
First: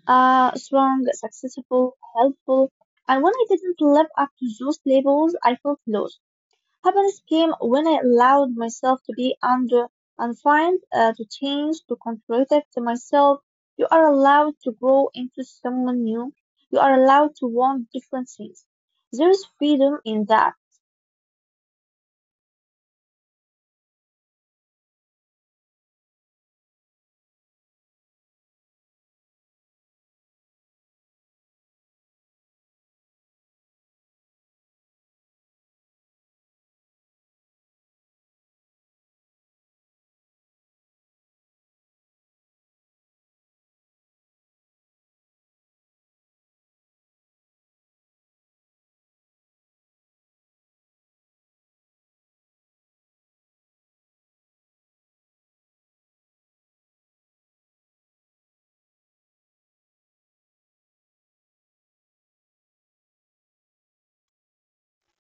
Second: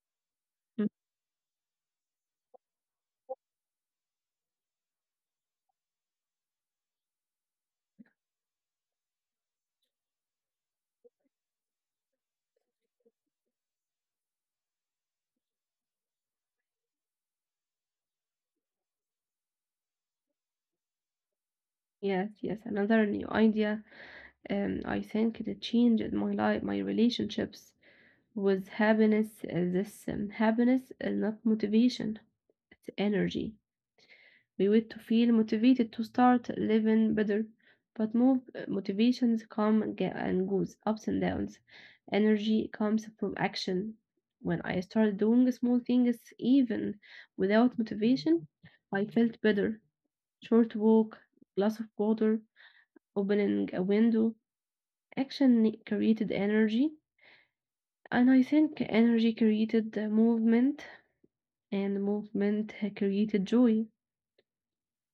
uh, Mm, strong, successful, helpful, and when I didn't live up to those labels, I felt lost. Happiness came when I allowed myself to be under undefined, uh, to change, to contradict myself. You are allowed to grow into someone new. You are allowed to want different things. There is freedom in that. yes, yes, another new idea. Um, I think it changed my life, my relationships with happiness. Uh, This um, happiness is not motivation, it's energy. We wait to feel motivated to start living better, but move motivations come and ge- and goes, ups and downs. Energy comes from action. When I started doing small things, even without motivation, I felt better. Short walk, glass of water, opening a window. Action created energy, and I think energy created uh, movement, and movement created joy.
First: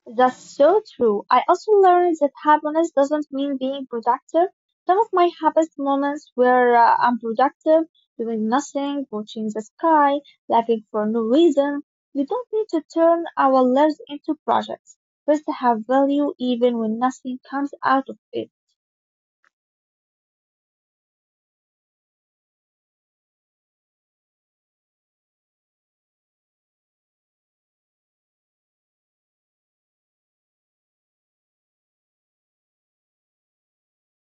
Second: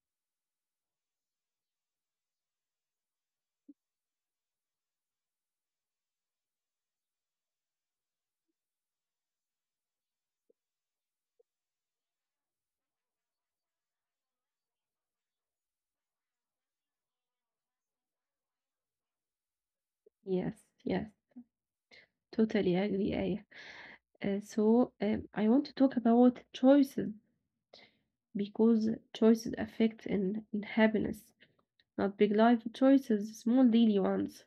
That's so true. I also learned that happiness doesn't mean being productive. Some of my happiest moments were uh, unproductive, doing nothing, watching the sky, laughing for no reason. We don't need to turn our lives into projects. First, have value even when nothing comes out of it. Yes, yes, totally agree. Uh, so um, I want to talk about choices because choices affect in, in happiness, not big life choices, small daily ones.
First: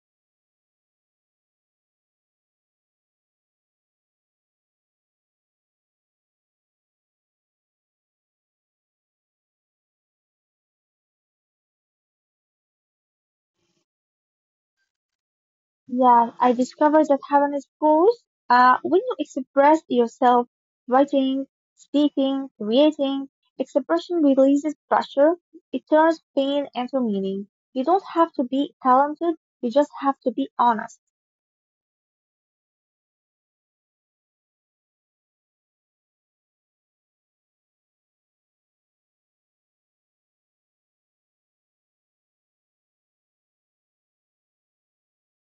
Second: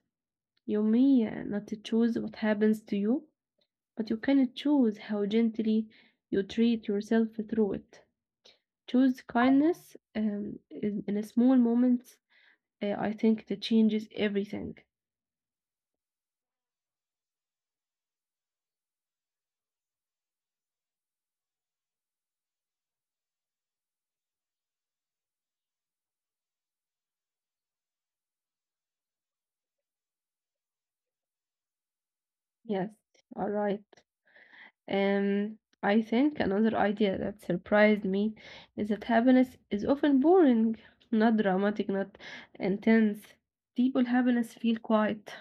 You may uh, not choose what happens to you, but you can choose how gently you treat yourself through it. Choose kindness um, in, in a small moments. Uh, I think it changes everything. Yeah, I discovered that happiness grows uh, when you express yourself, writing, speaking, creating. Expression releases pressure. It turns pain into meaning. You don't have to be talented. You just have to be honest. Yes, all right. Um, I think another idea that surprised me is that happiness is often boring, not dramatic, not intense. People happiness feel quiet,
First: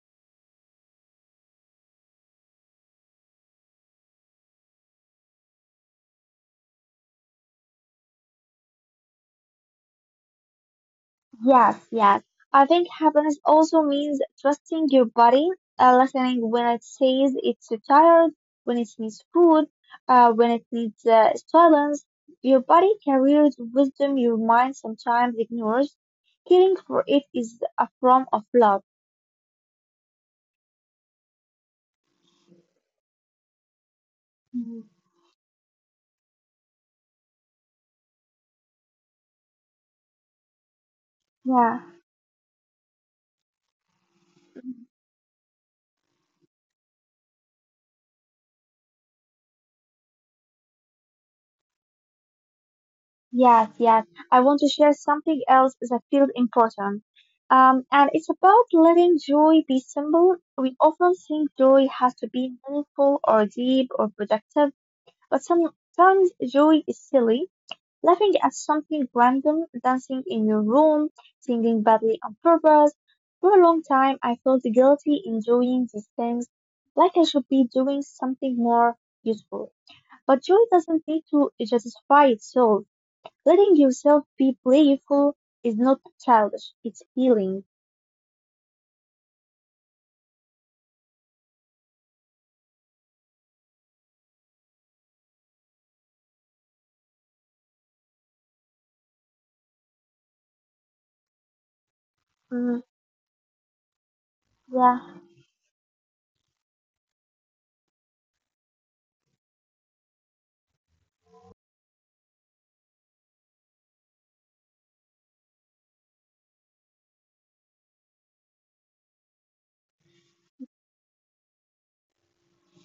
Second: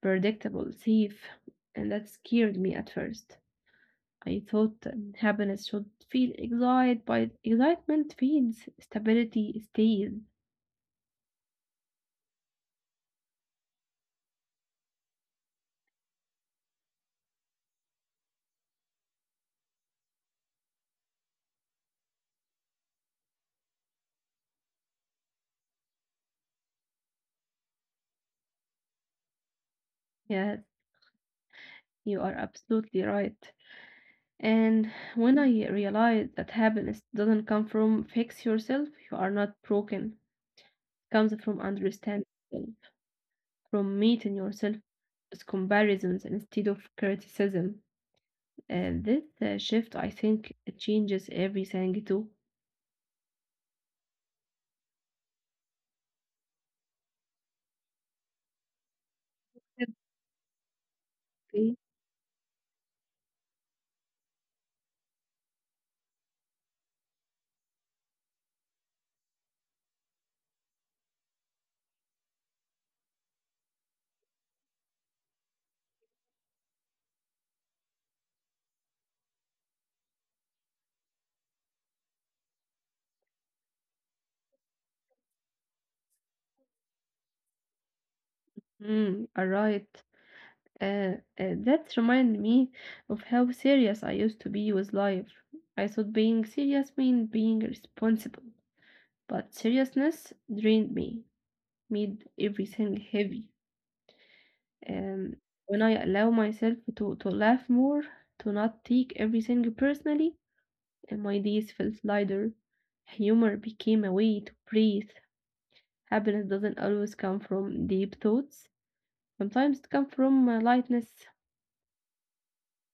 predictable, safe, and that scared me at first. I thought um, happiness should feel excited by excitement feeds stability stays. Yes, yes. I think happiness also means trusting your body, uh, listening when it says it's tired, when it needs food, uh, when it needs uh, silence. Your body carries wisdom your mind sometimes ignores. Caring for it is a form of love. Yes, you are absolutely right. And Mhm. when I realized that happiness doesn't come from fix yourself, you are not broken, comes from Yeah. understanding, from meeting yourself with comparisons instead of criticism. And this uh, shift, I think, it changes everything too. Yes, yes. I want to share something else that feels important. Um, and it's about letting joy be simple. We often think Okay. joy has to be meaningful or deep or productive, but sometimes joy is silly. Laughing at something random, dancing in your room, singing badly on purpose. For a long time, I felt guilty enjoying these things, like I should be doing something more useful. But joy doesn't need to justify itself. Letting yourself be playful is not childish, it's healing. Mm, all right. Uh, uh, that reminded me of how serious I used to be with life. I thought being serious meant being responsible, but seriousness drained me, made Mm, everything heavy. yeah, Um, when I allow myself to, to laugh more, to not take everything personally, and my days felt lighter. Humor became a way to breathe. Happiness doesn't always come from deep thoughts. Sometimes it comes from uh, lightness.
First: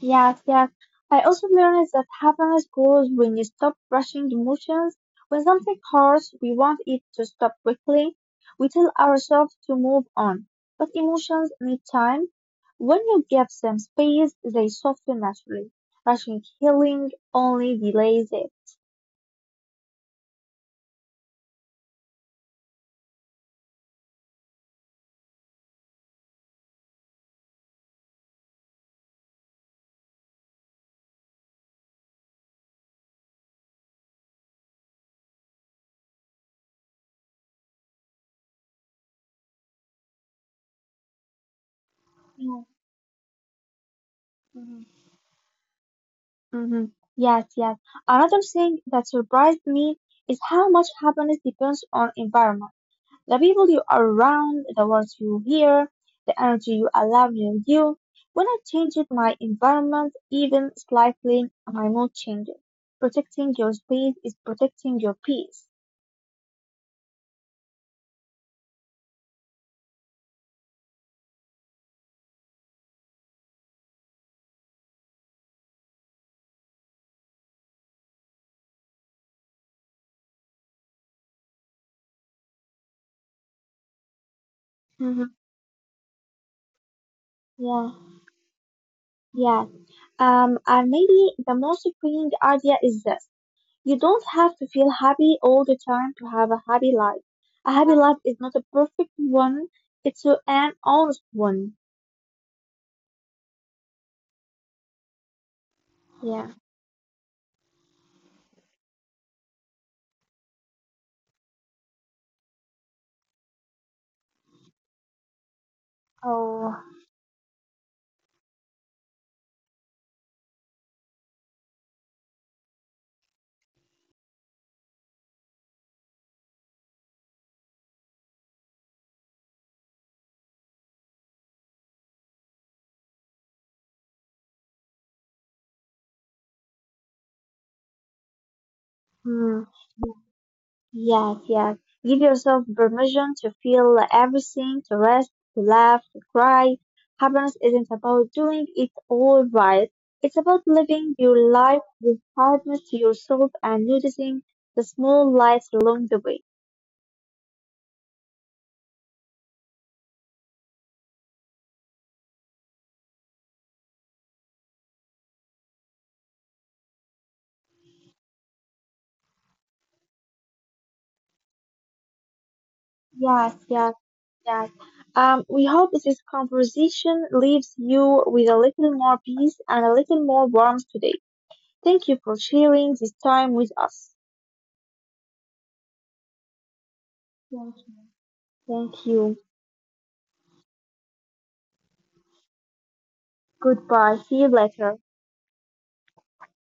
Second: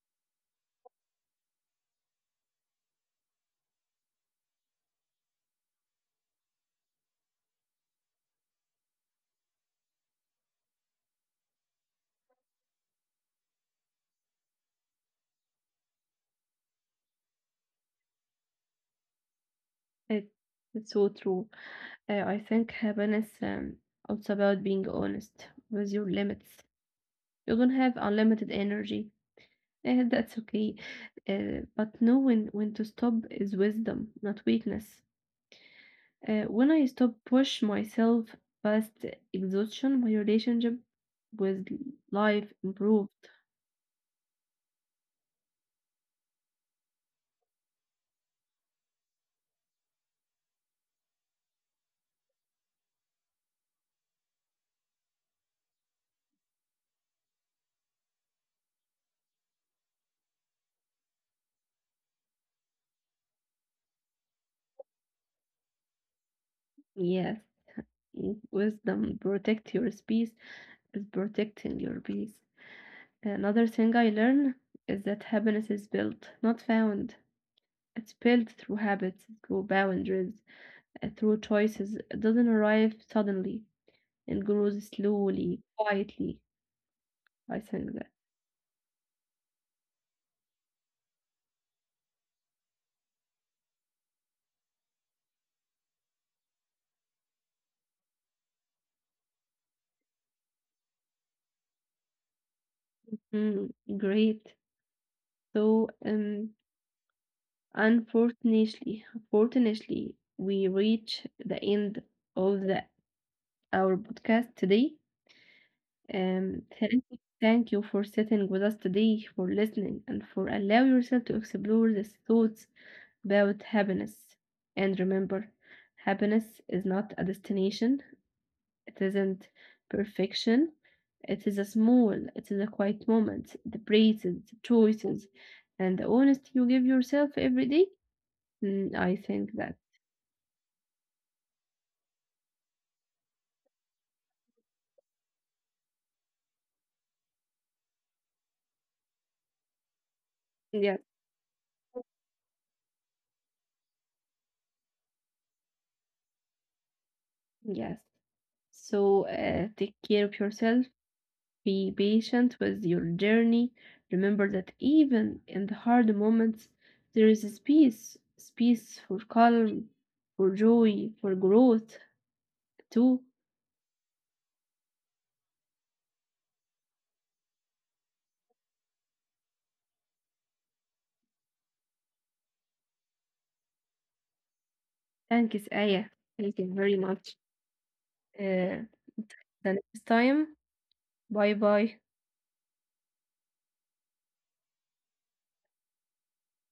yes, yes. I also learned that happiness grows when you stop rushing emotions. When something hurts, we want it to stop quickly. We tell ourselves to move on. But emotions need time. When you give them space, they soften naturally. Rushing healing only delays it. It, it's so true. Uh, I think happiness um, also about being honest with your limits. You don't have unlimited energy. <laughs> And that's okay. Uh, but knowing when to stop is wisdom, not weakness. Uh, when I stop push myself past exhaustion, my relationship with life Mm, improved. mhm. Hmm. Yes, yes. Another thing that surprised me is how much happiness depends on environment. The people you are around, the words you hear, the energy you allow in you. When I changed my environment even slightly, my mood changes. Protecting your space is protecting your peace. Yes, mm, wisdom protect your space is protecting your peace. Another thing I learned is that happiness is built, not found. It's built through habits, through boundaries, uh, through choices. It doesn't arrive suddenly. It grows Hmm. slowly, quietly. I think Yeah, that. yeah. Um, and maybe the most freeing idea is this. You don't have to feel happy all the time to have a happy life. A happy life is not a perfect one, it's a- an honest one. Mm, great. So, um, Yeah. Unfortunately, Fortunately, we reach the end of the our podcast today. Um, Oh, thank you, thank you for sitting with us today, for listening, and for allow yourself to explore these thoughts about happiness. And remember, happiness is not a destination. It isn't perfection. It is a small, it is a quiet moment, the praises, the choices, and the honesty you give yourself every day. Mm, I think hmm. that, Yes, yes. Give yourself permission to feel everything, to rest, to laugh, to cry. Happiness isn't about doing it all right. It's about yeah. living your life with kindness to yourself and noticing the small lights along the way. Yes. So uh, take care of yourself. Be patient with your journey. Remember that even in the hard moments, there is a space, space for calm, for joy, for growth too. Yes, yes. Yes. Um, we hope this conversation leaves you with a little more peace and a little more warmth today. Thank you for sharing this time with us. Thank you, Aya. Thank you very much. Thank you. Uh, Thank you. the next time. Bye bye. Goodbye. See you later.